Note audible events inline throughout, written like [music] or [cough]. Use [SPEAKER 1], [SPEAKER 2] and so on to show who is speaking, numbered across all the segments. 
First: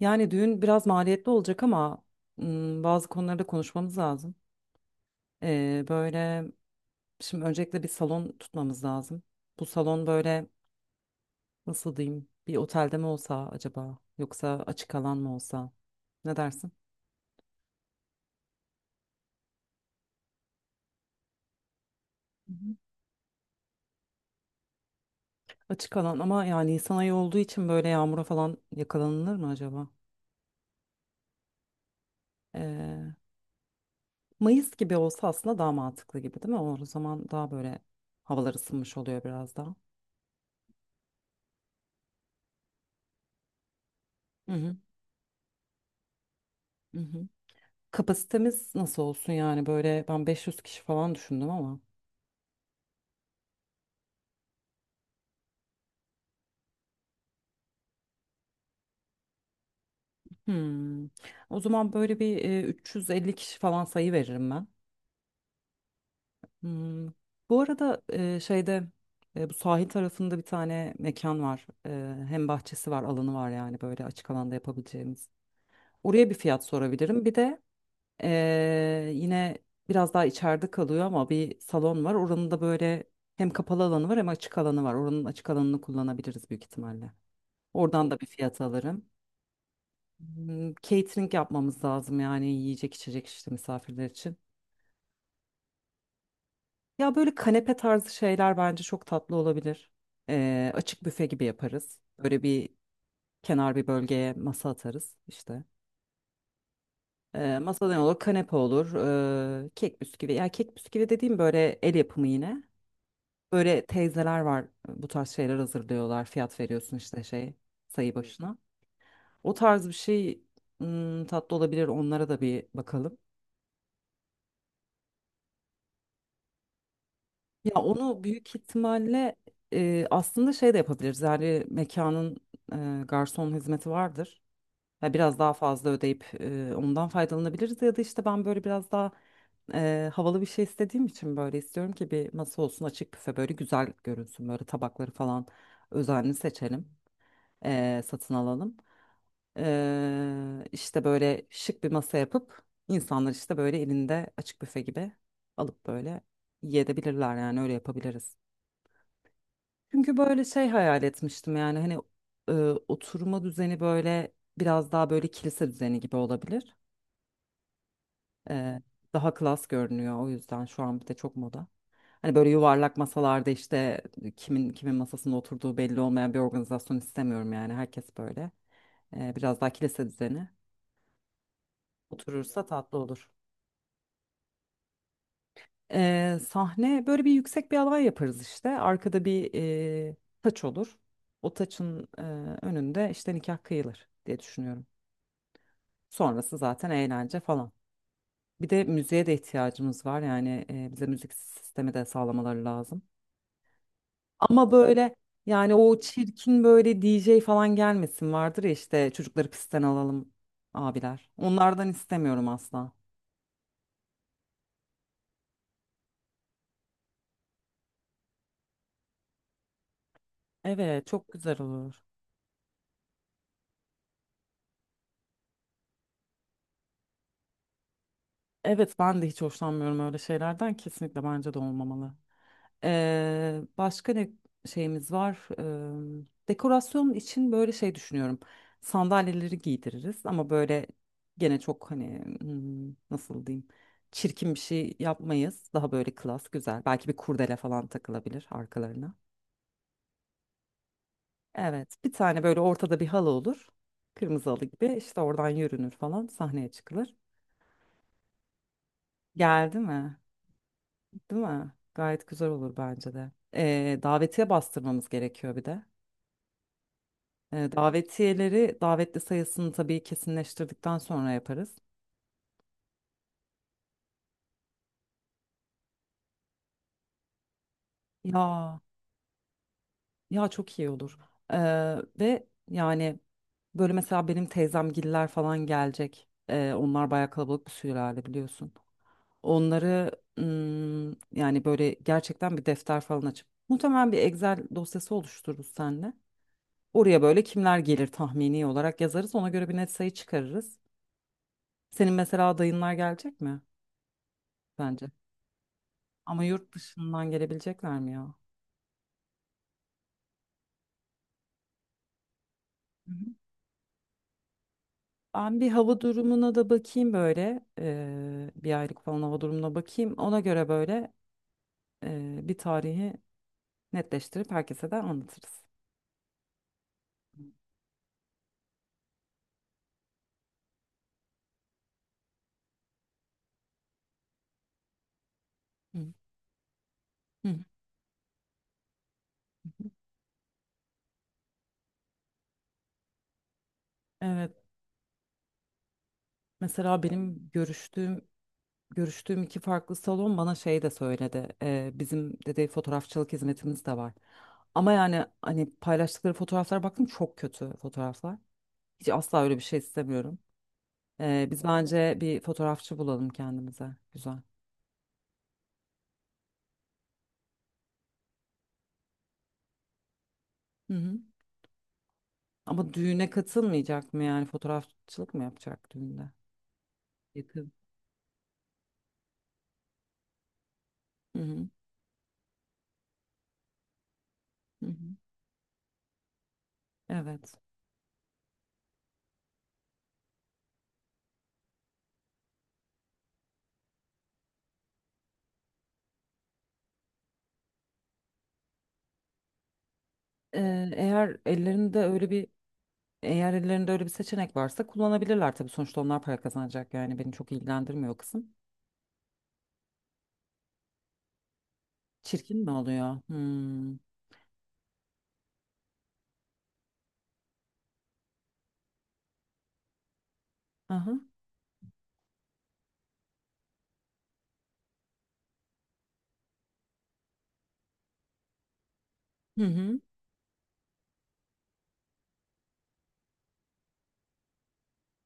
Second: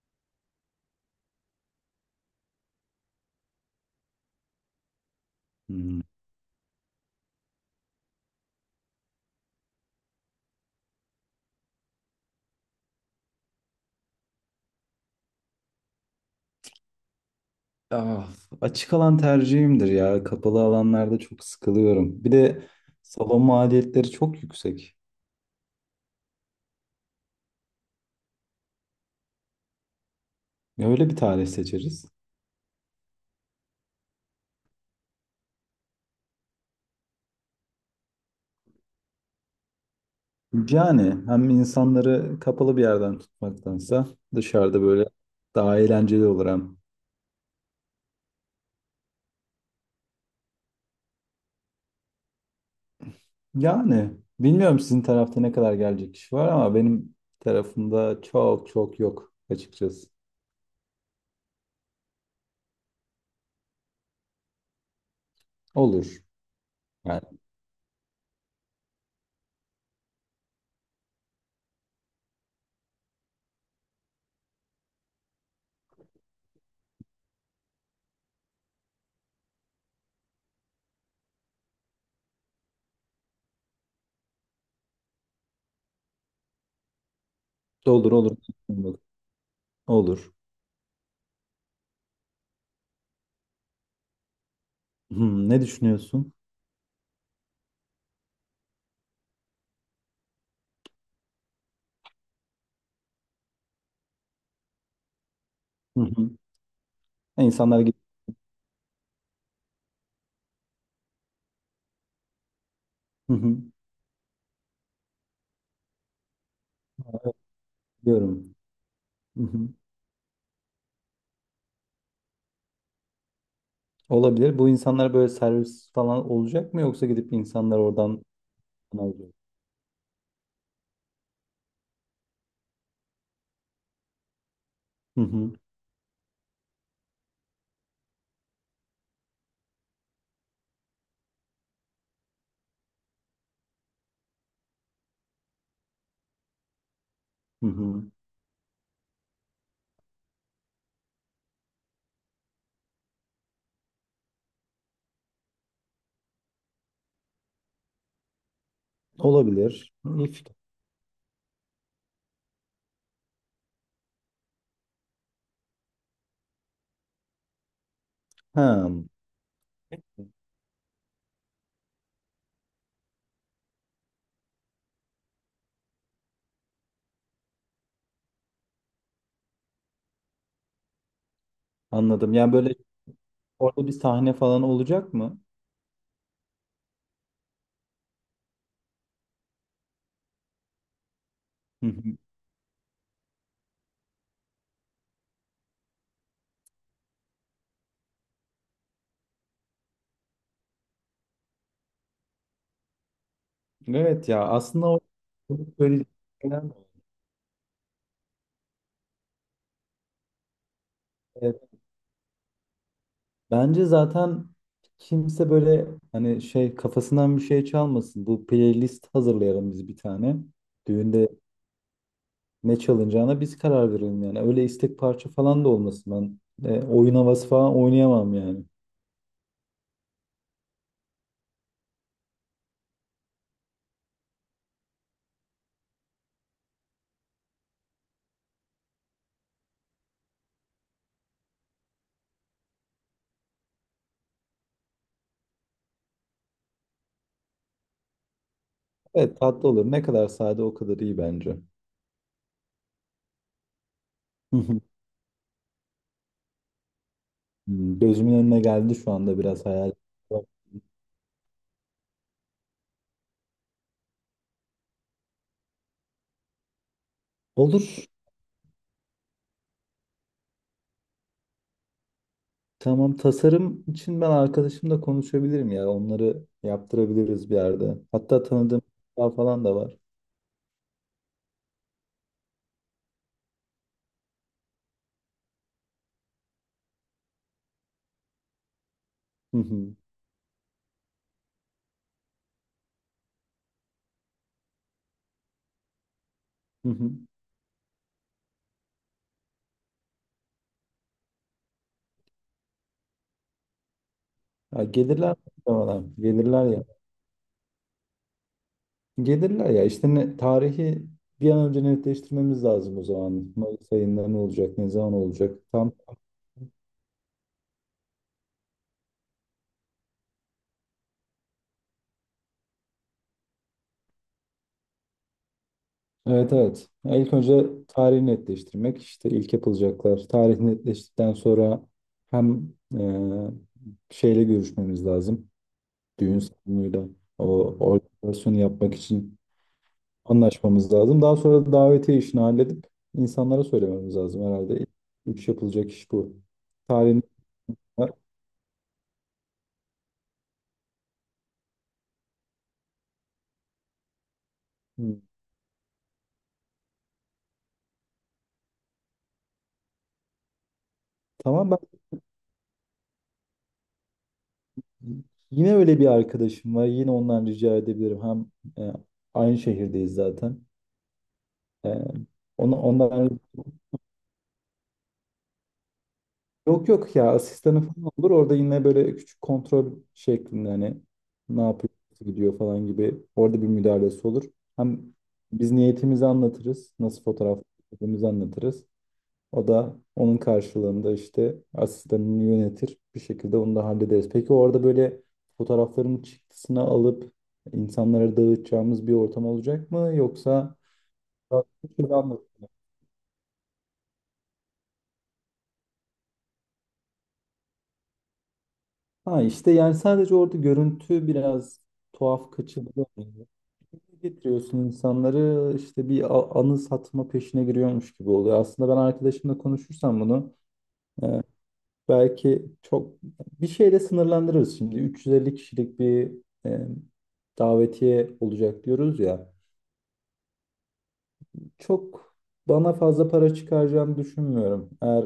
[SPEAKER 1] Yani düğün biraz maliyetli olacak ama bazı konularda konuşmamız lazım.
[SPEAKER 2] Hmm.
[SPEAKER 1] Böyle şimdi öncelikle bir salon tutmamız lazım. Bu salon böyle nasıl diyeyim, bir otelde mi olsa acaba yoksa açık alan mı olsa, ne dersin?
[SPEAKER 2] Ah, açık alan tercihimdir ya. Kapalı alanlarda çok sıkılıyorum. Bir
[SPEAKER 1] Hı
[SPEAKER 2] de
[SPEAKER 1] hı.
[SPEAKER 2] salon maliyetleri çok yüksek.
[SPEAKER 1] Açık alan ama yani Nisan ayı olduğu için böyle yağmura falan yakalanılır mı acaba?
[SPEAKER 2] Ya öyle bir tarih seçeriz.
[SPEAKER 1] Ee, Mayıs gibi olsa aslında daha mantıklı gibi değil mi? O zaman daha böyle havalar ısınmış oluyor biraz daha.
[SPEAKER 2] Yani hem insanları kapalı bir yerden tutmaktansa
[SPEAKER 1] Hı hı.
[SPEAKER 2] dışarıda böyle daha eğlenceli olur hem.
[SPEAKER 1] Hı hı. Kapasitemiz nasıl olsun yani böyle ben 500 kişi falan düşündüm ama.
[SPEAKER 2] Yani bilmiyorum sizin tarafta ne kadar gelecek kişi var ama benim tarafımda çok çok yok açıkçası.
[SPEAKER 1] Hmm. O zaman böyle bir 350 kişi falan sayı veririm ben.
[SPEAKER 2] Olur.
[SPEAKER 1] Hmm.
[SPEAKER 2] Yani
[SPEAKER 1] Bu arada şeyde bu sahil tarafında bir tane mekan var. Hem bahçesi var, alanı var yani böyle açık alanda yapabileceğimiz. Oraya bir fiyat sorabilirim. Bir de yine biraz daha içeride kalıyor ama bir salon var. Oranın da böyle hem kapalı alanı var hem açık alanı var. Oranın açık alanını kullanabiliriz büyük ihtimalle. Oradan
[SPEAKER 2] olur
[SPEAKER 1] da bir
[SPEAKER 2] olur.
[SPEAKER 1] fiyat alırım.
[SPEAKER 2] Olur.
[SPEAKER 1] Hmm. Catering yapmamız lazım yani yiyecek içecek işte misafirler için.
[SPEAKER 2] Ne düşünüyorsun?
[SPEAKER 1] Ya böyle kanepe tarzı şeyler bence çok tatlı olabilir. Açık büfe gibi yaparız. Böyle bir kenar bir bölgeye masa atarız işte.
[SPEAKER 2] Hı hı. İnsanlar
[SPEAKER 1] Masa
[SPEAKER 2] git.
[SPEAKER 1] ne olur? Kanepe olur. Kek bisküvi. Ya kek bisküvi dediğim böyle el yapımı yine.
[SPEAKER 2] Hı hı.
[SPEAKER 1] Böyle teyzeler var, bu tarz şeyler hazırlıyorlar. Fiyat veriyorsun işte şey, sayı
[SPEAKER 2] Diyorum.
[SPEAKER 1] başına.
[SPEAKER 2] Hı
[SPEAKER 1] O
[SPEAKER 2] hı.
[SPEAKER 1] tarz bir şey, hmm, tatlı olabilir. Onlara da bir bakalım.
[SPEAKER 2] Olabilir. Bu insanlar böyle servis falan olacak mı, yoksa gidip
[SPEAKER 1] Ya
[SPEAKER 2] insanlar oradan
[SPEAKER 1] onu büyük
[SPEAKER 2] alıyor?
[SPEAKER 1] ihtimalle aslında şey de yapabiliriz. Yani mekanın garson hizmeti vardır. Ya
[SPEAKER 2] Hı
[SPEAKER 1] biraz
[SPEAKER 2] hı.
[SPEAKER 1] daha fazla ödeyip ondan faydalanabiliriz ya da işte ben böyle biraz daha havalı bir şey istediğim için böyle istiyorum ki bir masa olsun, açık büfe böyle güzel görünsün, böyle tabakları falan özenli seçelim,
[SPEAKER 2] Hı hı.
[SPEAKER 1] satın alalım, işte böyle şık bir masa yapıp insanlar işte böyle elinde açık büfe gibi alıp böyle yiyebilirler yani, öyle yapabiliriz.
[SPEAKER 2] Olabilir.
[SPEAKER 1] Çünkü
[SPEAKER 2] İyi
[SPEAKER 1] böyle
[SPEAKER 2] fikir.
[SPEAKER 1] şey hayal etmiştim yani, hani, e, oturma düzeni böyle biraz daha böyle kilise düzeni gibi olabilir. E,
[SPEAKER 2] Ha,
[SPEAKER 1] daha klas görünüyor, o yüzden şu an bir de çok moda. Hani böyle yuvarlak masalarda işte kimin kimin masasında oturduğu belli olmayan bir organizasyon istemiyorum, yani herkes böyle biraz daha kilise düzeni
[SPEAKER 2] anladım. Yani
[SPEAKER 1] oturursa
[SPEAKER 2] böyle
[SPEAKER 1] tatlı olur.
[SPEAKER 2] orada bir sahne falan olacak mı?
[SPEAKER 1] Sahne böyle bir yüksek bir alan yaparız işte, arkada bir e, taç olur. O
[SPEAKER 2] Hı
[SPEAKER 1] taçın
[SPEAKER 2] hı.
[SPEAKER 1] önünde işte nikah kıyılır diye düşünüyorum. Sonrası zaten eğlence falan. Bir de müziğe de ihtiyacımız var. Yani bize müzik sistemi de sağlamaları lazım.
[SPEAKER 2] Evet ya,
[SPEAKER 1] Ama
[SPEAKER 2] aslında o
[SPEAKER 1] böyle yani o
[SPEAKER 2] böyle.
[SPEAKER 1] çirkin böyle DJ falan gelmesin, vardır ya işte, çocukları pistten alalım abiler.
[SPEAKER 2] Evet.
[SPEAKER 1] Onlardan istemiyorum asla.
[SPEAKER 2] Bence zaten kimse böyle hani şey kafasından bir şey çalmasın. Bu playlist hazırlayalım biz bir tane.
[SPEAKER 1] Evet, çok
[SPEAKER 2] Düğünde
[SPEAKER 1] güzel olur.
[SPEAKER 2] ne çalınacağına biz karar verelim yani. Öyle istek parça falan da olmasın ben. Oyun havası falan oynayamam yani.
[SPEAKER 1] Evet, ben de hiç hoşlanmıyorum öyle şeylerden. Kesinlikle bence de olmamalı. Başka ne şeyimiz var? Dekorasyon için böyle şey düşünüyorum. Sandalyeleri giydiririz ama böyle gene çok, hani, hmm, nasıl diyeyim? Çirkin bir şey yapmayız. Daha böyle klas, güzel. Belki bir kurdele falan takılabilir arkalarına.
[SPEAKER 2] Evet, tatlı olur. Ne kadar sade o kadar iyi bence.
[SPEAKER 1] Evet, bir tane böyle ortada bir halı olur. Kırmızı
[SPEAKER 2] Hı
[SPEAKER 1] halı
[SPEAKER 2] hı.
[SPEAKER 1] gibi işte, oradan yürünür falan, sahneye çıkılır.
[SPEAKER 2] Gözümün önüne geldi şu anda biraz
[SPEAKER 1] Geldi
[SPEAKER 2] hayal.
[SPEAKER 1] mi? Değil mi? Gayet güzel olur bence de. Davetiye bastırmamız gerekiyor bir de.
[SPEAKER 2] Olur.
[SPEAKER 1] Davetiyeleri davetli sayısını tabii kesinleştirdikten sonra yaparız.
[SPEAKER 2] Tamam, tasarım için ben arkadaşımla konuşabilirim ya. Onları yaptırabiliriz bir yerde. Hatta
[SPEAKER 1] Ya
[SPEAKER 2] tanıdığım daha falan da var.
[SPEAKER 1] ya çok iyi olur. E, ve yani böyle mesela benim teyzemgiller falan gelecek. Onlar bayağı kalabalık bir sülale biliyorsun.
[SPEAKER 2] Hı hı,
[SPEAKER 1] Onları mm, yani böyle gerçekten bir defter falan açıp muhtemelen bir Excel dosyası oluştururuz seninle.
[SPEAKER 2] hı hı.
[SPEAKER 1] Oraya böyle kimler gelir tahmini olarak yazarız. Ona göre bir net sayı çıkarırız. Senin mesela dayınlar gelecek mi
[SPEAKER 2] Ya
[SPEAKER 1] bence?
[SPEAKER 2] gelirler muhtemelen.
[SPEAKER 1] Ama
[SPEAKER 2] Gelirler
[SPEAKER 1] yurt
[SPEAKER 2] ya.
[SPEAKER 1] dışından gelebilecekler mi ya?
[SPEAKER 2] Gelirler ya işte ne, tarihi bir an önce netleştirmemiz lazım o
[SPEAKER 1] Hı hı.
[SPEAKER 2] zaman. Mayıs ayında ne olacak, ne zaman olacak?
[SPEAKER 1] Ben bir
[SPEAKER 2] Tam.
[SPEAKER 1] hava durumuna da bakayım böyle. Bir aylık falan hava durumuna bakayım. Ona göre böyle bir tarihi netleştirip herkese de anlatırız.
[SPEAKER 2] Evet, evet. Ya ilk önce tarihi netleştirmek işte ilk yapılacaklar. Tarih netleştikten sonra hem e, şeyle görüşmemiz lazım.
[SPEAKER 1] Hı.
[SPEAKER 2] Düğün salonuyla o
[SPEAKER 1] Hı hı.
[SPEAKER 2] organizasyonu yapmak için anlaşmamız lazım. Daha sonra da davetiye işini halledip insanlara söylememiz lazım
[SPEAKER 1] Evet.
[SPEAKER 2] herhalde. Üç yapılacak iş bu.
[SPEAKER 1] Mesela
[SPEAKER 2] Tarihin.
[SPEAKER 1] benim görüştüğüm iki farklı salon bana şey de söyledi. Bizim dedi fotoğrafçılık hizmetimiz de var. Ama
[SPEAKER 2] Hı.
[SPEAKER 1] yani hani paylaştıkları fotoğraflara baktım, çok kötü fotoğraflar. Hiç asla öyle bir şey istemiyorum. Biz
[SPEAKER 2] Tamam, ben
[SPEAKER 1] bence bir fotoğrafçı bulalım kendimize. Güzel.
[SPEAKER 2] yine öyle bir arkadaşım var. Yine ondan rica edebilirim. Hem e, aynı şehirdeyiz zaten.
[SPEAKER 1] Hı hı.
[SPEAKER 2] E, ona,
[SPEAKER 1] Ama düğüne
[SPEAKER 2] ondan
[SPEAKER 1] katılmayacak mı yani, fotoğrafçılık mı yapacak düğünde?
[SPEAKER 2] yok yok ya,
[SPEAKER 1] Yakın.
[SPEAKER 2] asistanı falan olur. Orada yine böyle küçük kontrol şeklinde hani
[SPEAKER 1] Hı
[SPEAKER 2] ne
[SPEAKER 1] hı.
[SPEAKER 2] yapıyor, nasıl gidiyor falan gibi orada bir müdahalesi olur.
[SPEAKER 1] Hı hı.
[SPEAKER 2] Hem biz niyetimizi anlatırız. Nasıl
[SPEAKER 1] Evet.
[SPEAKER 2] fotoğraf çektiğimizi anlatırız. O da onun karşılığında işte asistanını yönetir. Bir şekilde onu da hallederiz. Peki orada böyle fotoğrafların çıktısını alıp insanlara dağıtacağımız bir ortam olacak mı? Yoksa
[SPEAKER 1] Ee, eğer
[SPEAKER 2] [laughs] farklı
[SPEAKER 1] ellerinde
[SPEAKER 2] türlü
[SPEAKER 1] öyle bir
[SPEAKER 2] anlatılır.
[SPEAKER 1] eğer ellerinde öyle bir seçenek varsa kullanabilirler tabii, sonuçta onlar para kazanacak, yani beni çok ilgilendirmiyor o kısım.
[SPEAKER 2] Ha işte yani sadece orada görüntü biraz tuhaf
[SPEAKER 1] Çirkin mi
[SPEAKER 2] kaçırılıyor.
[SPEAKER 1] oluyor? Hmm.
[SPEAKER 2] Getiriyorsun insanları, işte bir anı satma peşine giriyormuş gibi oluyor. Aslında ben arkadaşımla konuşursam bunu
[SPEAKER 1] Aha.
[SPEAKER 2] e, Belki çok bir şeyle sınırlandırırız şimdi. 350 kişilik bir e, davetiye olacak diyoruz ya.
[SPEAKER 1] Hı hı.
[SPEAKER 2] Çok bana fazla para çıkaracağını düşünmüyorum. Eğer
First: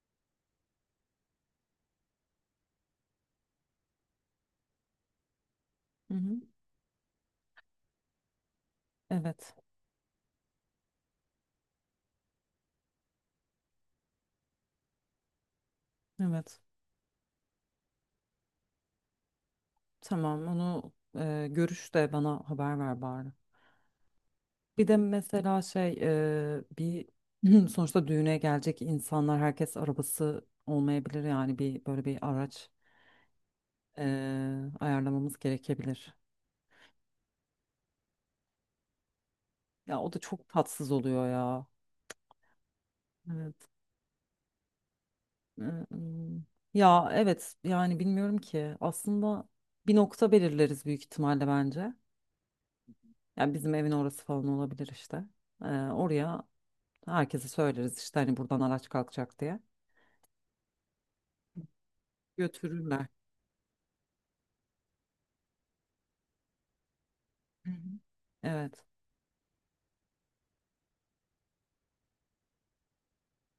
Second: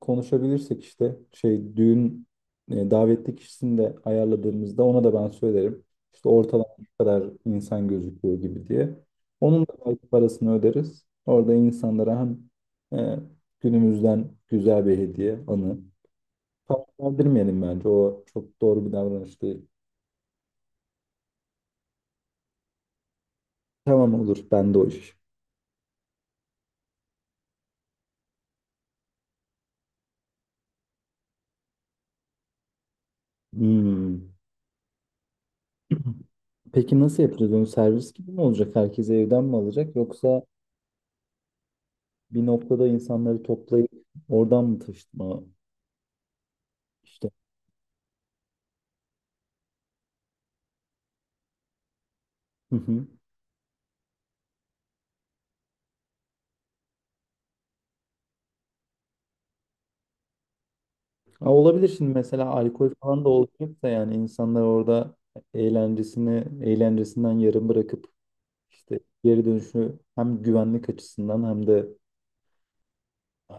[SPEAKER 2] konuşabilirsek işte şey düğün davetli kişisini de ayarladığımızda ona da ben söylerim.
[SPEAKER 1] Hı
[SPEAKER 2] İşte
[SPEAKER 1] hı.
[SPEAKER 2] ortalama bu kadar insan gözüküyor gibi diye.
[SPEAKER 1] Evet.
[SPEAKER 2] Onun da belki parasını öderiz. Orada insanlara hem e, günümüzden güzel bir hediye, anı.
[SPEAKER 1] Evet.
[SPEAKER 2] Verdirmeyelim bence. O çok doğru bir davranış değil.
[SPEAKER 1] Tamam, onu görüş de bana haber ver bari.
[SPEAKER 2] Tamam, olur. Ben de o
[SPEAKER 1] Bir de
[SPEAKER 2] iş.
[SPEAKER 1] mesela şey, bir [clears throat] sonuçta düğüne gelecek insanlar, herkes arabası olmayabilir, yani bir böyle bir araç e,
[SPEAKER 2] Hmm.
[SPEAKER 1] ayarlamamız gerekebilir.
[SPEAKER 2] Peki nasıl yapacağız onu? Servis gibi mi olacak? Herkes evden mi alacak?
[SPEAKER 1] Ya o da
[SPEAKER 2] Yoksa
[SPEAKER 1] çok tatsız oluyor ya.
[SPEAKER 2] bir noktada insanları
[SPEAKER 1] Evet.
[SPEAKER 2] toplayıp oradan mı taşıtma?
[SPEAKER 1] Ee, ım, Ya
[SPEAKER 2] İşte.
[SPEAKER 1] evet, yani bilmiyorum ki aslında, bir nokta belirleriz büyük ihtimalle bence.
[SPEAKER 2] Hı hı.
[SPEAKER 1] Yani bizim evin orası falan olabilir işte. Oraya herkese söyleriz işte, hani buradan araç kalkacak diye.
[SPEAKER 2] Ha, olabilir şimdi mesela alkol
[SPEAKER 1] Götürürler.
[SPEAKER 2] falan da olacaksa, yani insanlar orada eğlencesini eğlencesinden yarım
[SPEAKER 1] Hı hı.
[SPEAKER 2] bırakıp
[SPEAKER 1] Evet,
[SPEAKER 2] işte geri dönüşü hem güvenlik açısından hem de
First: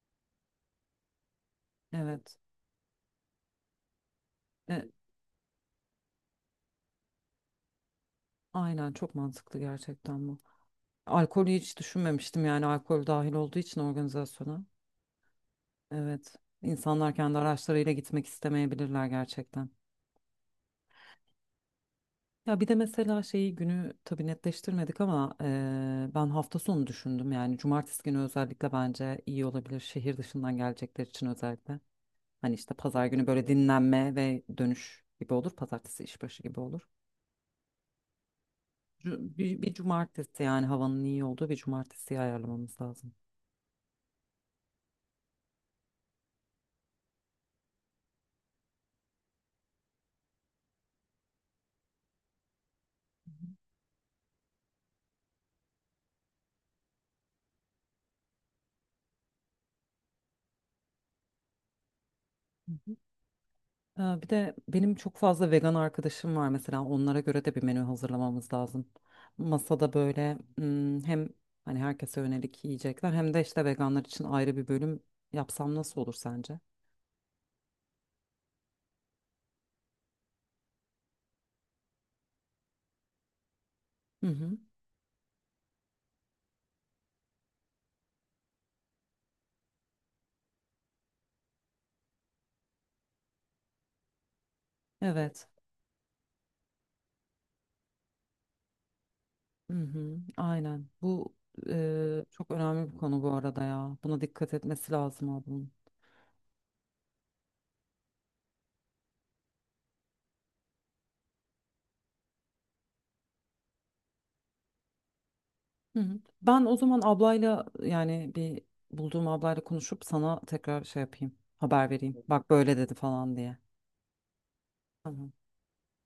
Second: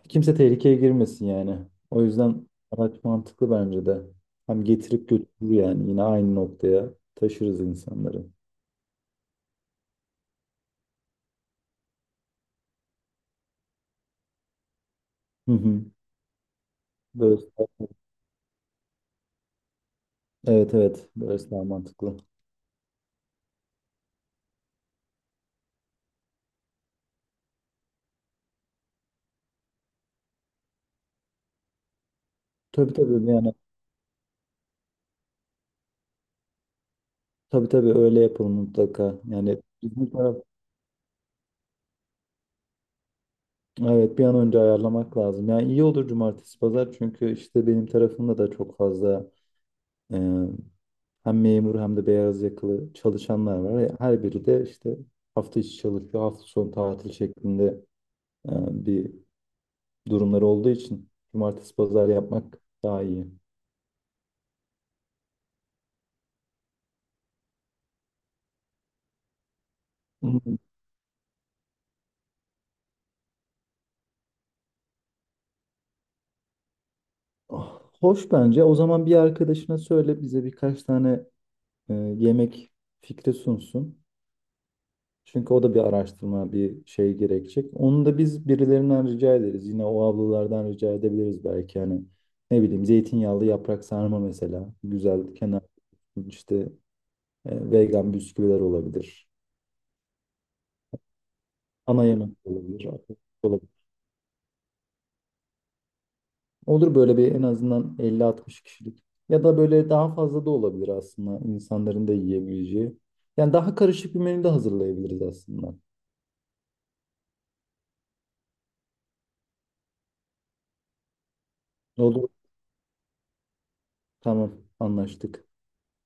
[SPEAKER 2] kimse tehlikeye girmesin yani. O
[SPEAKER 1] evet.
[SPEAKER 2] yüzden araç mantıklı bence de. Hem
[SPEAKER 1] E,
[SPEAKER 2] getirip götürür yani, yine aynı noktaya taşırız insanları.
[SPEAKER 1] Aynen, çok mantıklı gerçekten bu. Alkolü hiç düşünmemiştim yani, alkol dahil olduğu için organizasyona.
[SPEAKER 2] Hı hı.
[SPEAKER 1] Evet. İnsanlar kendi
[SPEAKER 2] Böyle,
[SPEAKER 1] araçlarıyla gitmek istemeyebilirler gerçekten.
[SPEAKER 2] evet evet, böyle daha mantıklı.
[SPEAKER 1] Ya bir de mesela şeyi, günü tabii netleştirmedik ama ben hafta sonu düşündüm, yani cumartesi günü özellikle bence iyi olabilir, şehir dışından gelecekler için özellikle. Hani işte
[SPEAKER 2] Tabii
[SPEAKER 1] pazar
[SPEAKER 2] tabii
[SPEAKER 1] günü böyle
[SPEAKER 2] yani,
[SPEAKER 1] dinlenme ve dönüş gibi olur. Pazartesi işbaşı gibi olur.
[SPEAKER 2] tabii tabii öyle yapalım mutlaka.
[SPEAKER 1] Cu- Bir,
[SPEAKER 2] Yani
[SPEAKER 1] bir
[SPEAKER 2] bizim taraf.
[SPEAKER 1] cumartesi, yani havanın iyi olduğu bir cumartesiyi ayarlamamız lazım.
[SPEAKER 2] Evet, bir an önce ayarlamak lazım. Yani iyi olur cumartesi pazar çünkü işte benim tarafımda da çok fazla e, hem memur hem de beyaz yakalı çalışanlar var. Her biri de işte hafta içi çalışıyor, hafta sonu tatil şeklinde e, bir durumları olduğu için cumartesi pazar yapmak daha iyi.
[SPEAKER 1] Bir de benim çok fazla vegan arkadaşım var, mesela onlara göre de bir menü hazırlamamız lazım. Masada böyle,
[SPEAKER 2] Hmm.
[SPEAKER 1] hmm, hem hani herkese yönelik yiyecekler, hem de işte veganlar için ayrı bir bölüm yapsam nasıl olur sence?
[SPEAKER 2] Ah, hoş bence. O zaman bir arkadaşına söyle bize birkaç tane yemek fikri sunsun.
[SPEAKER 1] Hı hı.
[SPEAKER 2] Çünkü o da bir araştırma, bir şey gerekecek. Onu da biz birilerinden rica ederiz. Yine o ablalardan rica edebiliriz belki. Hani ne bileyim zeytinyağlı yaprak sarma mesela. Güzel
[SPEAKER 1] Evet.
[SPEAKER 2] kenar işte vegan bisküviler olabilir.
[SPEAKER 1] Hı hı. Aynen. Bu
[SPEAKER 2] Ana yemek
[SPEAKER 1] çok
[SPEAKER 2] olabilir.
[SPEAKER 1] önemli bir konu bu arada ya. Buna dikkat etmesi lazım ablanın.
[SPEAKER 2] Olur böyle bir en azından 50-60 kişilik. Ya da böyle daha fazla da olabilir aslında insanların da yiyebileceği. Yani daha karışık bir menü de hazırlayabiliriz aslında.
[SPEAKER 1] Hı hı. Ben o zaman ablayla, yani bulduğum ablayla konuşup sana tekrar şey yapayım. Haber vereyim.
[SPEAKER 2] Olur.
[SPEAKER 1] Bak böyle dedi falan diye.
[SPEAKER 2] Tamam,
[SPEAKER 1] Tamam.
[SPEAKER 2] anlaştık.